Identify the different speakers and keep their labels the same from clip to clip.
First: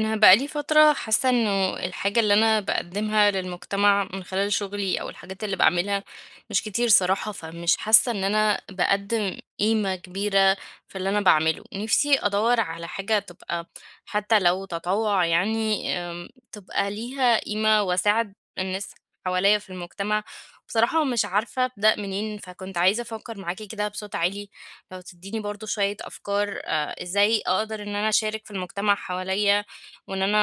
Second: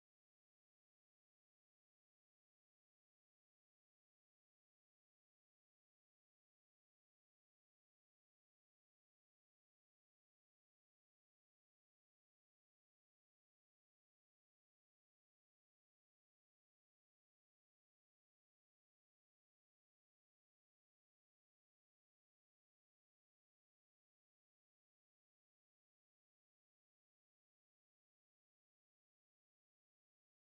Speaker 1: أنا بقى لي فترة حاسة إنه الحاجة اللي أنا باقدّمها للمجتمع من خلال شغلي أو الحاجات اللي باعملها مش كتير صراحة، فمش حاسة إن أنا باقدّم قيمة كبيرة في اللي أنا باعمله. نِفْسي أدوّر على حاجة تبقى حتى لو تطوُّع، يعني تبقى ليها قيمة واساعد الناس حواليّا في المجتمع. بصراحة مش عارفة أبدأ منين، فكنت عايزة أفكّر معاكِ كده بصوت عالي، لو تدّيني برضه شوية أفكار إزاي أقدر إن أنا أشارك في المجتمع حواليّا، وإن أنا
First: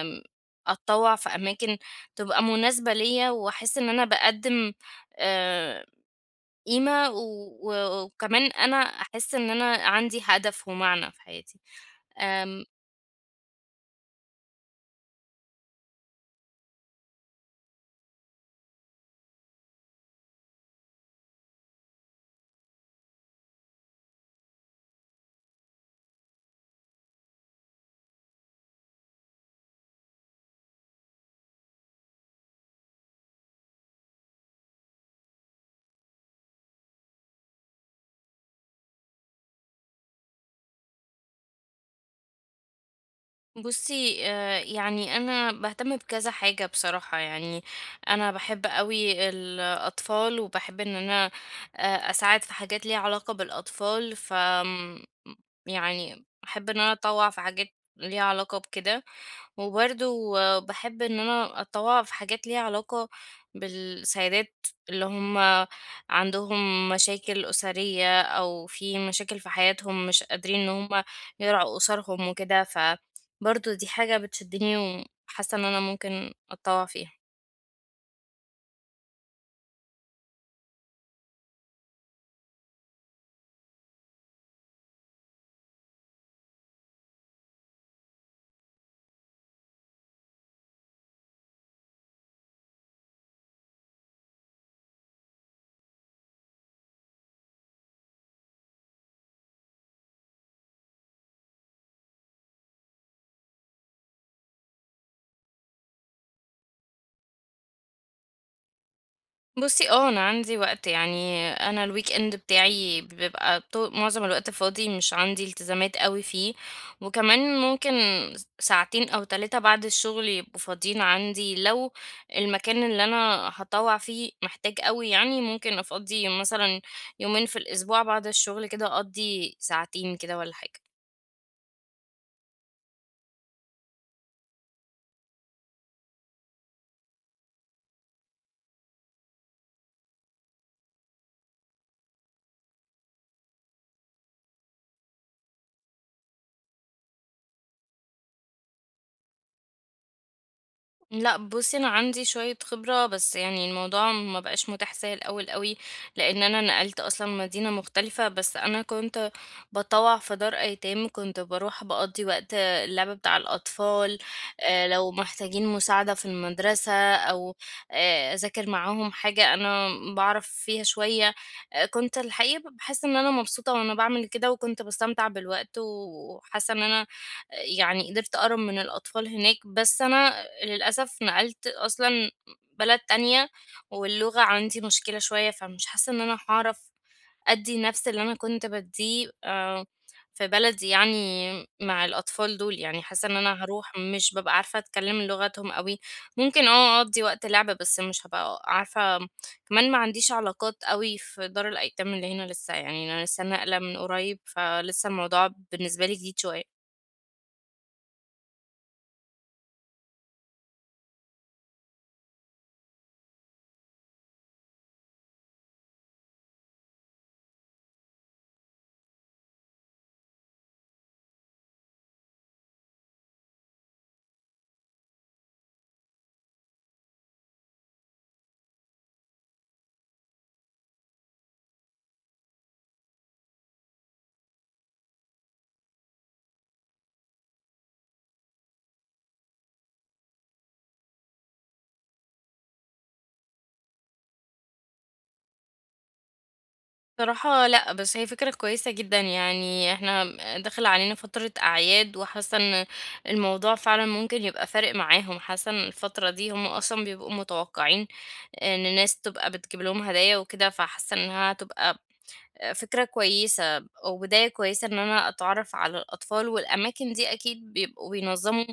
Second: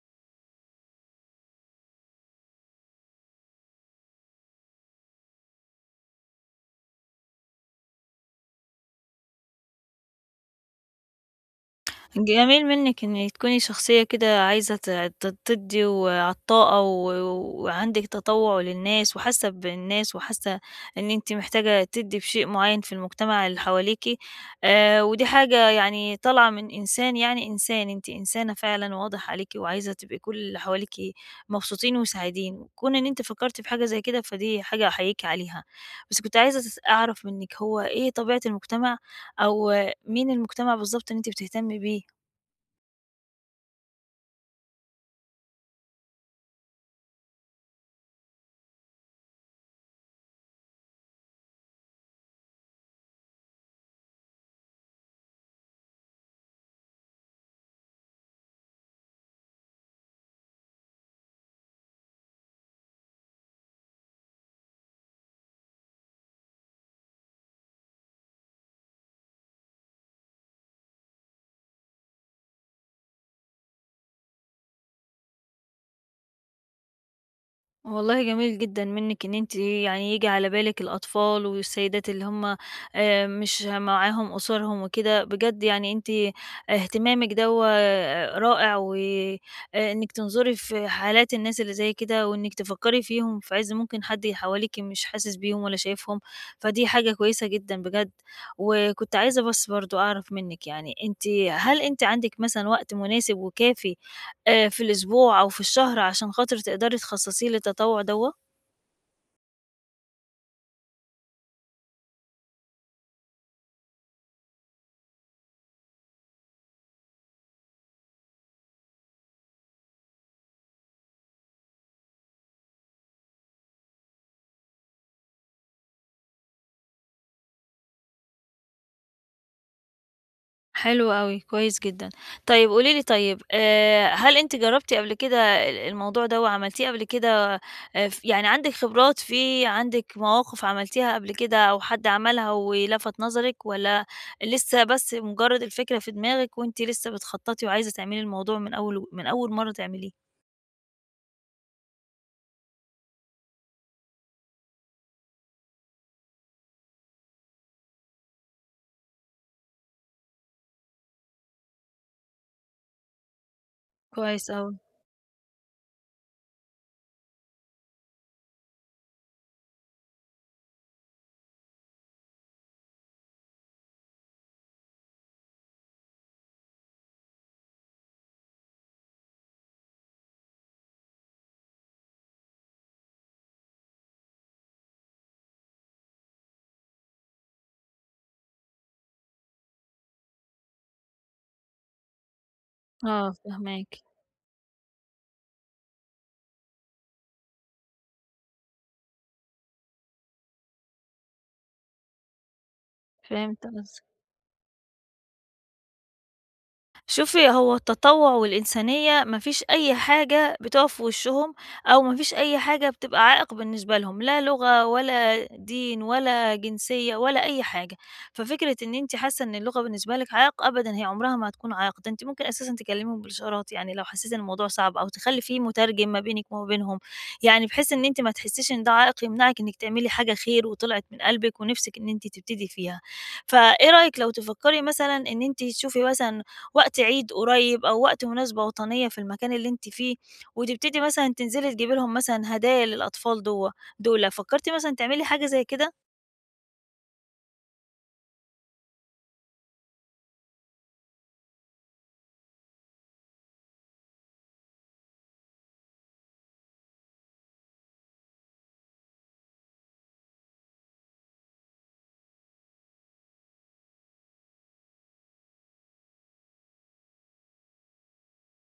Speaker 1: آمم أتطوّع في أماكن تبقى مناسبة ليّا وأحس إن أنا باقدّم آآ قيمة وكمان أنا أحس إن أنا عندي هدف ومعنى في حياتي. آمم
Speaker 2: جميل منِّك إن تكوني شخصية كده عايزة ت ت تدّي وعطّاءة و وعندِك تطوُّع للناس وحاسة بالناس وحاسة إن أنتِ محتاجة تدّي بشيء معيّن في المجتمع اللي حواليكِ، ودي حاجة طالعة من إنسان، يعني إنسان، أنتِ إنسانة فعلًا واضح عليكِ وعايزة تبقي كل اللي حواليكِ مبسوطين وسعيدين. كون إن أنتِ فكّرتِ في حاجة زي كده فدي حاجة أحييكِ عليها، بس كنت عايزة أعرف منِّك، هو إيه طبيعة المجتمع أو آه، مين المجتمع بالضبط اللي أنتِ بتهتمي بيه؟
Speaker 1: بُصّي، يعني أنا باهتم بكذا حاجة بصراحة. يعني أنا باحب أوي الأطفال، وباحب إن أنا أساعد في حاجات ليها علاقة بالأطفال، ف يعني أحب إن أنا أتطوّع في حاجات ليها علاقة بكده، وبرضه باحب إن أنا أتطوّع في حاجات ليها علاقة بالسيدات اللي هم عندهم مشاكل أسرية أو في مشاكل في حياتهم، مش قادرين إن هم يرعوا أسرهم وكده، ف برضه دي حاجة بتشدني وحاسة ان انا ممكن اتطوع فيها.
Speaker 2: والله جميل جدًا منِّك إن أنتِ ييجي على بالِك الأطفال والسيدات اللي هم مش معاهم أسرهم وكده، بجد يعني أنتِ اهتمامِك دوّة رائع، و إنِّك تنظري في حالات الناس اللي زي كده، وإنِّك تفكّري فيهم في عِز ممكن حد حواليكِ مش حاسس بيهم ولا شايفهم. فدي حاجة كويسة جدًا بجد. وكنت عايزة بس برضه أعرف منِّك، يعني أنتِ هل أنتِ عندِك مثلًا وقت مناسب وكافي في الأسبوع أو في الشهر عشان خاطر تقدري تخصصيه للتطوع دوّة؟
Speaker 1: بصي، اه، انا عندي وقت، يعني انا الويك اند بتاعي بيبقى معظم الوقت فاضي، مش عندي التزامات قوي فيه، وكمان ممكن ساعتين او 3 بعد الشغل يبقوا فاضيين عندي، لو المكان اللي انا هطوع فيه محتاج قوي، يعني ممكن افضي مثلا يومين في الاسبوع، بعد الشغل كده اقضي ساعتين كده ولا حاجة.
Speaker 2: حلو أوي، كويس جدًا. طيب قولي لي، طيب هل أنتِ جرّبتِ قبل كده الموضوع دوّة، عملتيه قبل كده؟ ف يعني عندِك خبرات فيه، عندِك مواقف عملتيها قبل كده أو حد عملها ولفت نظرِك، والّا لسه بس مجرّد الفكرة في دماغِك وأنتِ لسه بتخطّطي وعايزة تعملي الموضوع من أول مرّة تعمليه؟
Speaker 1: لأ بُصّي، أنا عندي شوية خبرة، بس يعني الموضوع ما بقاش متاح زي الأول أوي، لإن أنا نقلت أصلًا مدينة مختلفة، بس أنا كنت باتطوّع في دار أيتام، كنت باروح باقضّي وقت اللعب بتاع الأطفال،
Speaker 2: كويس أوي.
Speaker 1: لو محتاجين مساعدة في المدرسة، أو أذاكر معاهم حاجة أنا باعرف فيها شوية. كنت الحقيقة باحس إن أنا مبسوطة وأنا باعمل كده، وكنت باستمتع بالوقت وحاسة إن أنا يعني قدرت أقرب من الأطفال هناك. بس أنا للأسف نقلت أصلًا بلد تانية، واللغة عندي مشكلة شوية، فمش حاسة إن أنا هاعرف أدّي نفس اللي أنا كنت بادّيه في بلدي، يعني مع الأطفال دول. يعني حاسة
Speaker 2: آه
Speaker 1: إن أنا هاروح
Speaker 2: فاهماكِ،
Speaker 1: مش بابقى عارفة أتكلم لغتهم أوي، ممكن أقضّي وقت لعب، بس مش هابقى عارفة. كمان ما عنديش علاقات أوي في دار الأيتام اللي هنا لسه، يعني أنا لسه
Speaker 2: فهمت
Speaker 1: ناقلة من
Speaker 2: قصدِك.
Speaker 1: قريب، فلسه الموضوع بالنسبة لي جديد شوية.
Speaker 2: شوفي، هو التطوع والإنسانية ما فيش أي حاجة بتقف في وشهم أو ما فيش أي حاجة بتبقى عائق بالنسبة لهم، لا لغة ولا دين ولا جنسية ولا أي حاجة. ففكرة إن أنت حاسة إن اللغة بالنسبة لك عائق، أبدا هي عمرها ما هتكون عائق. ده أنت ممكن أساسا تكلمهم بالإشارات، يعني لو حسيتي إن الموضوع صعب، أو تخلي فيه مترجم ما بينك وما بينهم، يعني بحيث إن أنت ما تحسيش إن ده عائق يمنعك إنك تعملي حاجة خير وطلعت من قلبك ونفسك إن أنت تبتدي فيها. فإيه رأيك لو تفكري مثلا إن أنت تشوفي مثلا وقت عيد قريب أو وقت مناسبة وطنية في المكان اللي أنتِ فيه، وتبتدي مثلًا تنزلي تجيبي لهم مثلًا هدايا للأطفال دوّة دُولة؟ فكرتِ مثلًا تعملي حاجة زي كده؟
Speaker 1: صراحة لأ، بس هي فكرة كويسة جدًا، يعني إحنا داخل علينا فترة أعياد، وحاسة إن الموضوع فعلًا ممكن يبقى فارق معاهم. حاسة إن الفترة دي هم أصلًا بيبقوا متوقعين إن الناس تبقى بتجيب لهم هدايا وكده، فحاسة إنها هتبقى فكرة كويسة، وبداية كويسة إن أنا أتعرف على الأطفال، والأماكن دي أكيد بيبقوا بينظموا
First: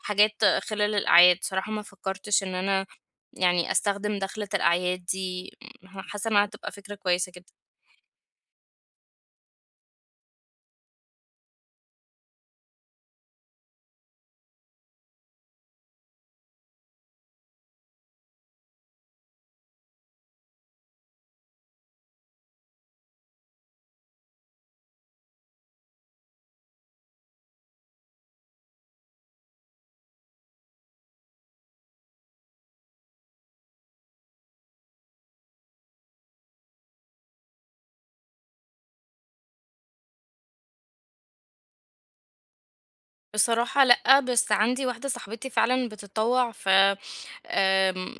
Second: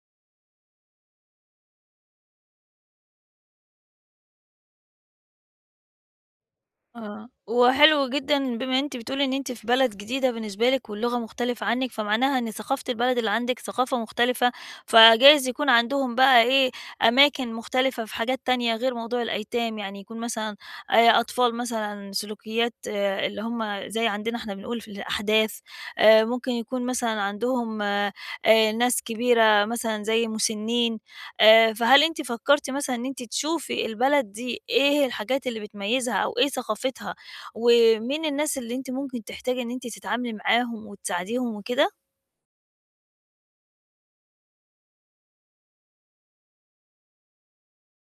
Speaker 1: حاجات خلال الأعياد. صراحة ما فكرتش إن أنا يعني أستخدم دخلة الأعياد دي، حاسة إنها هتبقى فكرة
Speaker 2: آه،
Speaker 1: كويسة جدًا.
Speaker 2: وحلو جدًا بما أنتِ بتقولي إن أنتِ في بلد جديدة بالنسبة لِك واللغة مختلفة عنِّك، فمعناها إن ثقافة البلد اللي عندِك ثقافة مختلفة، فجايز يكون عندهم بقى إيه، أماكن مختلفة في حاجات تانية غير موضوع الأيتام، يعني يكون مثلًا أطفال مثلًا سلوكيات آه، اللي هم زي عندنا إحنا بنقول في الأحداث، ممكن يكون مثلًا عندهم ناس كبيرة مثلًا زي مُسنّين. فهل أنتِ فكرتِ مثلًا إن أنتِ تشوفي البلد دي إيه الحاجات اللي بتميزها أو إيه ثقافتها، ومين الناس اللي أنتِ ممكن تحتاجي إن أنتِ تتعاملي معاهم وتساعديهم وكده؟
Speaker 1: بصراحة لأ، بس عندي واحدة صاحبتي فعلًا بتتطوّع في آمم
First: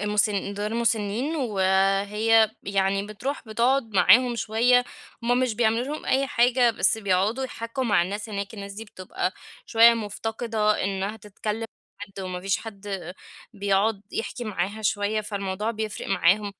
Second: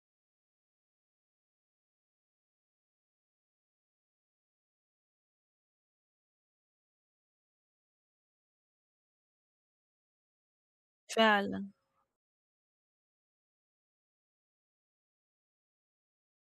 Speaker 1: دار مسنّين، وهي يعني بتروح بتقعد معاهم شوية. هُم مش بيعملوا لهم أي حاجة، بس بيقعدوا يحَكّوا مع الناس هناك. الناس دي بتبقى شوية مفتقدة إنها تتكلّم مع
Speaker 2: فعلًا.
Speaker 1: حد، وما فيش حد بيقعد يحكي معاها شوية، فالموضوع بيفرق معاهم.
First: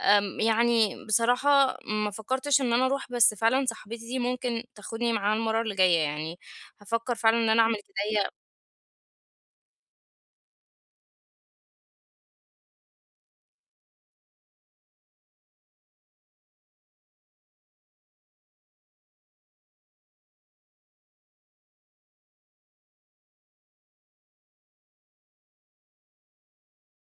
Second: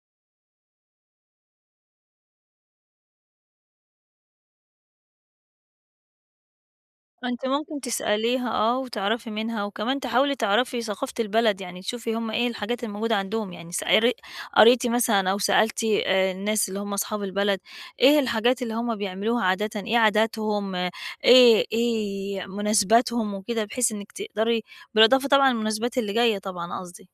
Speaker 1: يعني بصراحة ما فكّرتش إن أنا أروح، بس فعلًا صاحبتي دي ممكن تاخدني معاها المَرّة اللي جاية، يعني هافكّر فعلًا إن
Speaker 2: أنتِ
Speaker 1: أنا أعمل
Speaker 2: ممكن
Speaker 1: كده. هي
Speaker 2: تسأليها آه، وتعرفي منها، وكمان تحاولي تعرفي ثقافة البلد، يعني تشوفي هُم إيه الحاجات الموجودة عندهم، يعني س قري قريتِ مثلًا أو سألتِ الناس اللي هُم أصحاب البلد، إيه الحاجات اللي هُم بيعملوها عادةً، إيه عاداتهم، آه، إيه مناسباتهم وكده، بحيث إنِّك تقدري، بالإضافة طبعًا للمناسبات اللي جاية طبعًا قصدي.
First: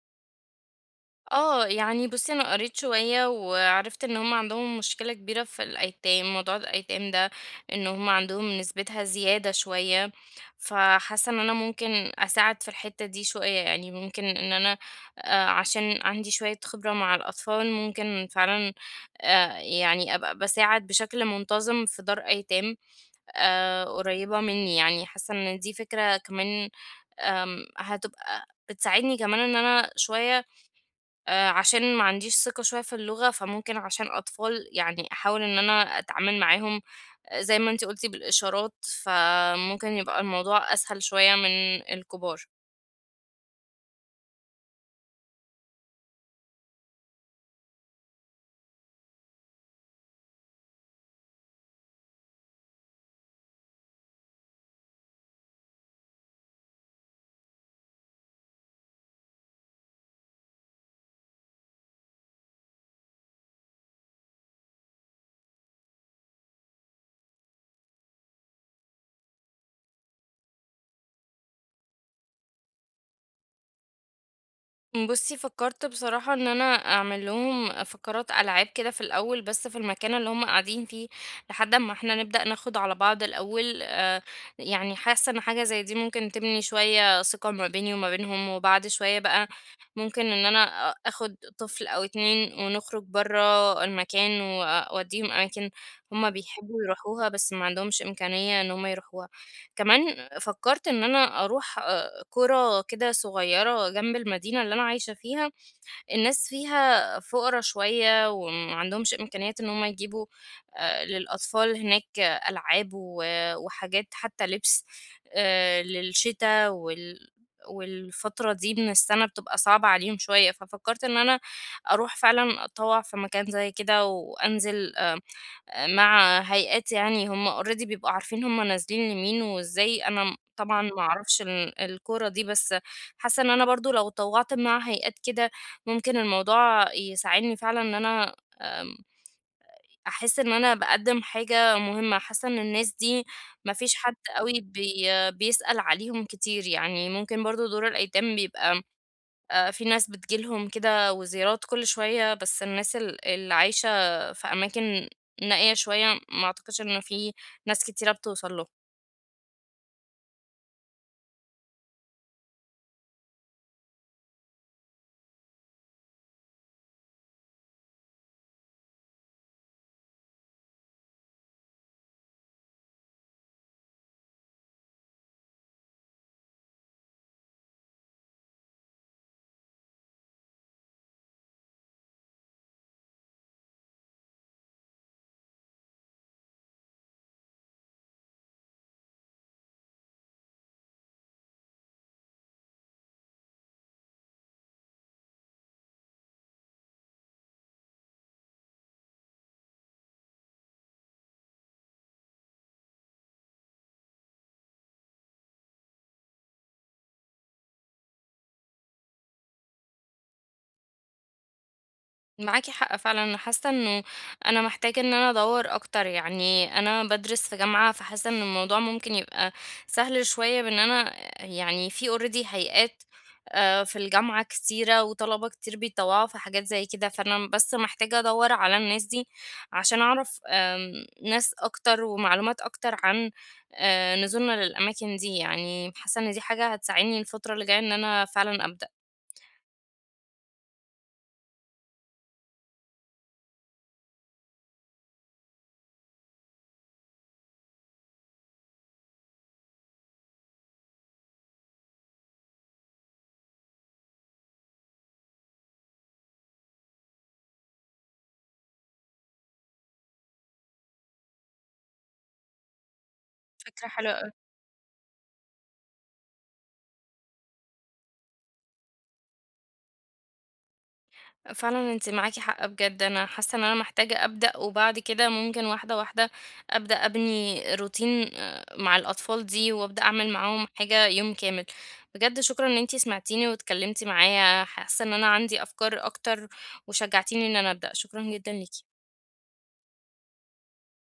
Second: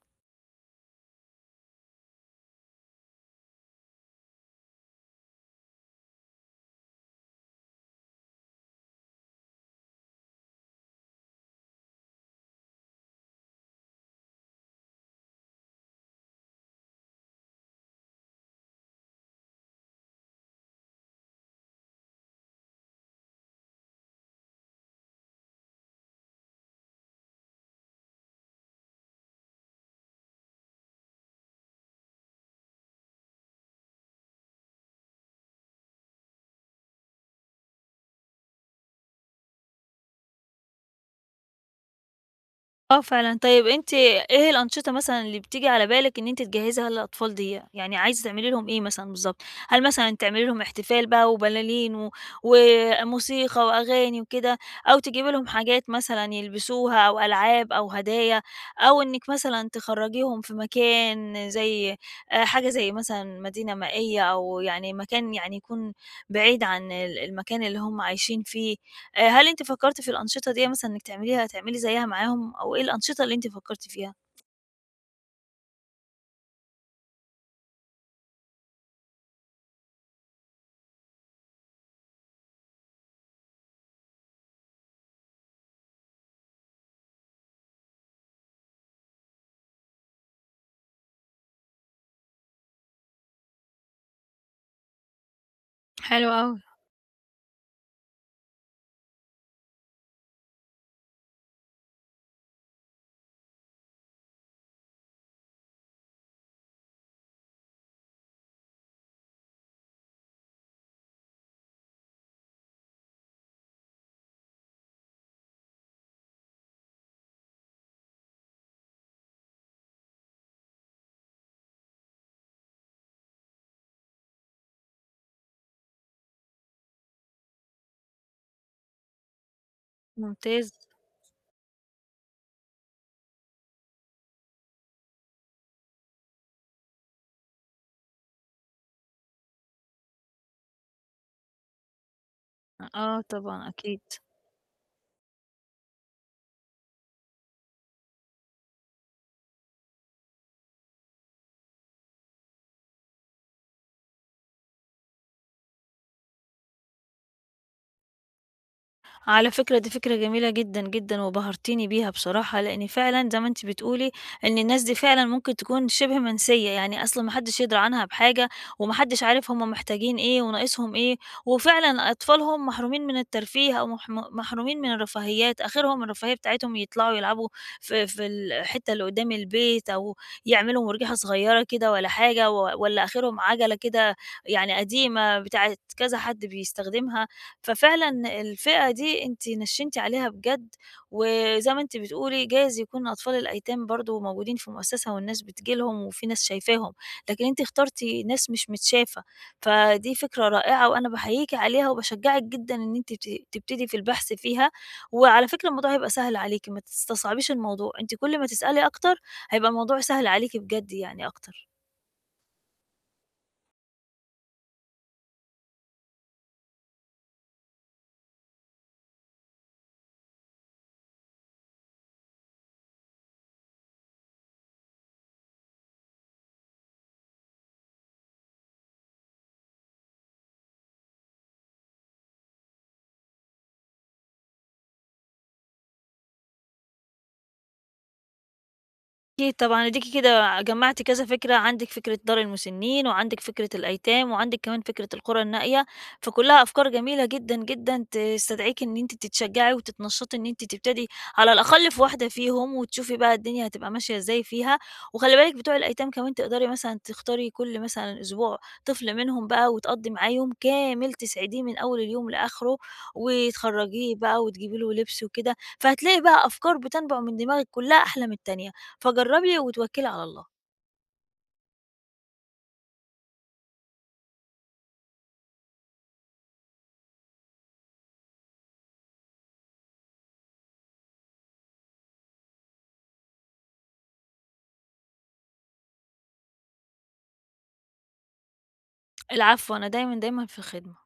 Speaker 1: آه، يعني بُصّي أنا قريت شوية وعرفت إن هُم عندهم مشكلة كبيرة في الأيتام، موضوع الأيتام ده إن هُم عندهم نسبتها زيادة شوية، فحاسة إن أنا ممكن أساعد في الحتّة دي شوية. يعني ممكن إن أنا عشان عندي شوية خبرة مع الأطفال، ممكن فعلًا يعني أبقى باساعد بشكل منتظم في دار أيتام قريّبة منّي، يعني حاسة إن دي فكرة كمان هتبقى بتساعدني كمان إن أنا شوية عشان ما عنديش ثقة شوية في اللغة، فممكن عشان أطفال يعني أحاول إن أنا أتعامل معاهم زي ما أنتِ قُلتِ بالإشارات، فممكن يبقى الموضوع أسهل شوية من الكبار.
Speaker 2: آه فعلًا، طيب أنتِ إيه الأنشطة مثلًا اللي بتيجي على بالِك إن أنتِ تجهّزيها للأطفال ديّة؟ يعني عايزة تعملي لهم إيه مثلًا بالضبط؟ هل مثلًا تعملي لهم احتفال بقى وبلالين وموسيقى وأغاني وكده، أو تجيبي لهم حاجات مثلًا يلبسوها أو ألعاب أو هدايا، أو إنِّك مثلًا تخرّجيهم في مكان زي حاجة زي مثلًا مدينة مائية، أو يعني مكان يعني يكون بعيد عن المكان اللي هم عايشين فيه؟ هل أنتِ فكرتِ في الأنشطة ديّة مثلًا إنِّك تعمليها تعملي زيّها معاهم، أو إيه الأنشطة اللي أنتِ فكرتِ فيها؟
Speaker 1: بُصّي، فكّرت بصراحة إن أنا أعمل لهم فقرات ألعاب كده في الأول، بس في المكان اللي هم قاعدين فيه، لحد أمّا إحنا نبدأ ناخد على بعض الأول. يعني حاسة إن حاجة زي دي ممكن تبني شوية ثقة ما بيني وما بينهم، وبعد شوية بقى ممكن إن أنا آخد طفل أو 2 ونخرج برّه المكان، وأودّيهم أماكن
Speaker 2: حلو
Speaker 1: هم
Speaker 2: أوي.
Speaker 1: بيحبوا يروحوها، بس ما عندهمش إمكانية إن هم يروحوها. كمان فكّرت إن أنا أروح قرى كده صغيرة جنب المدينة اللي أنا عايشة فيها، الناس فيها فُقرا شوية وما عندهمش إمكانيات إن هم يجيبوا للأطفال هناك ألعاب وحاجات، حتى لبس للشتا والفترة دي من السَنة بتبقى صعبة عليهم شوية. ففكّرت إن أنا أروح فعلًا أتطوّع في مكان زي كده وأنزل مع هيئات، يعني هم already بيبقوا عارفين هم نازلين لمين وإزاي. أنا
Speaker 2: ممتاز.
Speaker 1: طبعًا ما أعرفش الكورة دي، بس حاسة إن أنا برضه لو اتطوّعت مع هيئات كده، ممكن الموضوع يساعدني فعلًا إن أنا آمم، أحس إن أنا باقدّم حاجة مهمة. حاسة إن الناس
Speaker 2: آه
Speaker 1: دي
Speaker 2: طبعًا
Speaker 1: ما فيش
Speaker 2: أكيد.
Speaker 1: حد أوي بيسأل عليهم كتير، يعني ممكن برضه دور الأيتام بيبقى في ناس بتيجي لهم كده وزيارات كل شوية، بس الناس اللي عايشة في أماكن نائية شوية ما أعتقدش إن في ناس كتيرة بتوصل لهم.
Speaker 2: على فكرة دي فكرة جميلة جدًا، جدًا، وبهرتيني بيها بصراحة، لإن فعلًا زي ما أنتِ بتقولي إن الناس دي فعلًا ممكن تكون شِبه منسية، يعني أصلًا ما حدش يدري عنها بحاجة، وما حدش عارف هم محتاجين إيه وناقصهم إيه، وفعلًا أطفالهم محرومين من الترفيه أو محرومين من الرفاهيات. آخرهم الرفاهية بتاعتهم يطلعوا يلعبوا في الحتة اللي قدام البيت، أو يعملوا مُرجحة صغيرة كده والّا حاجة، والّا آخرهم عَجَلة كده يعني قديمة بتاعة كذا حد بيستخدمها. ففعلًا الفئة دي أنتِ نشّنتِ عليها بجد، وزي ما أنتِ بتقولي جايز يكون أطفال الأيتام برضه موجودين في مؤسسة والناس بتيجي لهم وفي ناس شايفاهم، لكن أنتِ اخترتِ ناس مش متشافة، فدي فكرة رائعة وأنا باحييكِ عليها وباشجعِك جدًا إن أنتِ تبتدي في البحث فيها. وعلى فكرة الموضوع هيبقى سهل عليكِ، ما تستصعبيش الموضوع، أنتِ كل ما تسألي أكتر هيبقى الموضوع سهل عليكِ بجد يعني أكتر.
Speaker 1: معاكي حق فعلا، انا حاسه انه انا محتاجه ان انا ادور اكتر، يعني انا بدرس في جامعه، فحاسه ان الموضوع ممكن يبقى سهل شويه بان انا يعني في اوريدي هيئات في الجامعه كتيره وطلبه كتير بيتطوعوا في حاجات زي كده، فانا بس محتاجه ادور على الناس دي عشان اعرف ناس اكتر ومعلومات اكتر عن نزولنا للاماكن دي. يعني حاسه ان دي حاجه هتساعدني الفتره اللي جايه ان انا فعلا ابدا.
Speaker 2: أكيد طبعًا. أديكِ كده جمّعتِ كذا فكرة، عندِك فكرة دار المسنّين، وعندِك فكرة الأيتام، وعندِك كمان فكرة القرى النائية، فكلّها أفكار جميلة جدًا، جدًا تستدعيكِ إن أنتِ تتشجّعي وتتنشّطي إن أنتِ تبتدي على الأقل في واحدة فيهم، وتشوفي بقى الدنيا هتبقى ماشية إزاي فيها. وخلّي بالِك بتوع الأيتام كمان تقدري مثلًا تختاري كل مثلًا أسبوع طفل منهم بقى وتقضّي معاه يوم كامل، تسعديه من أول اليوم لآخره،
Speaker 1: فكرة
Speaker 2: وتخرّجيه
Speaker 1: حلوة.
Speaker 2: بقى وتجيبي له لبس وكده، فهتلاقي بقى أفكار بتنبُع من دماغِك كلّها أحلى من التانية. فجرّبي وتوكّلي على الله.
Speaker 1: فعلًا أنتِ معاكِ حق بجد، أنا حاسة إن أنا محتاجة أبدأ، وبعد كده ممكن واحدة واحدة أبدأ أبني روتين مع الأطفال دي، وأبدأ أعمل معاهم حاجة يوم كامل. بجد شكرًا إن أنتِ سمعتيني واتكلمتِ معايا، حاسة إن أنا عندي أفكار أكتر وشجعتيني إن أنا أبدأ، شكرًا جدًا ليكِ.
Speaker 2: العفو، أنا دايمًا، دايمًا في الخدمة.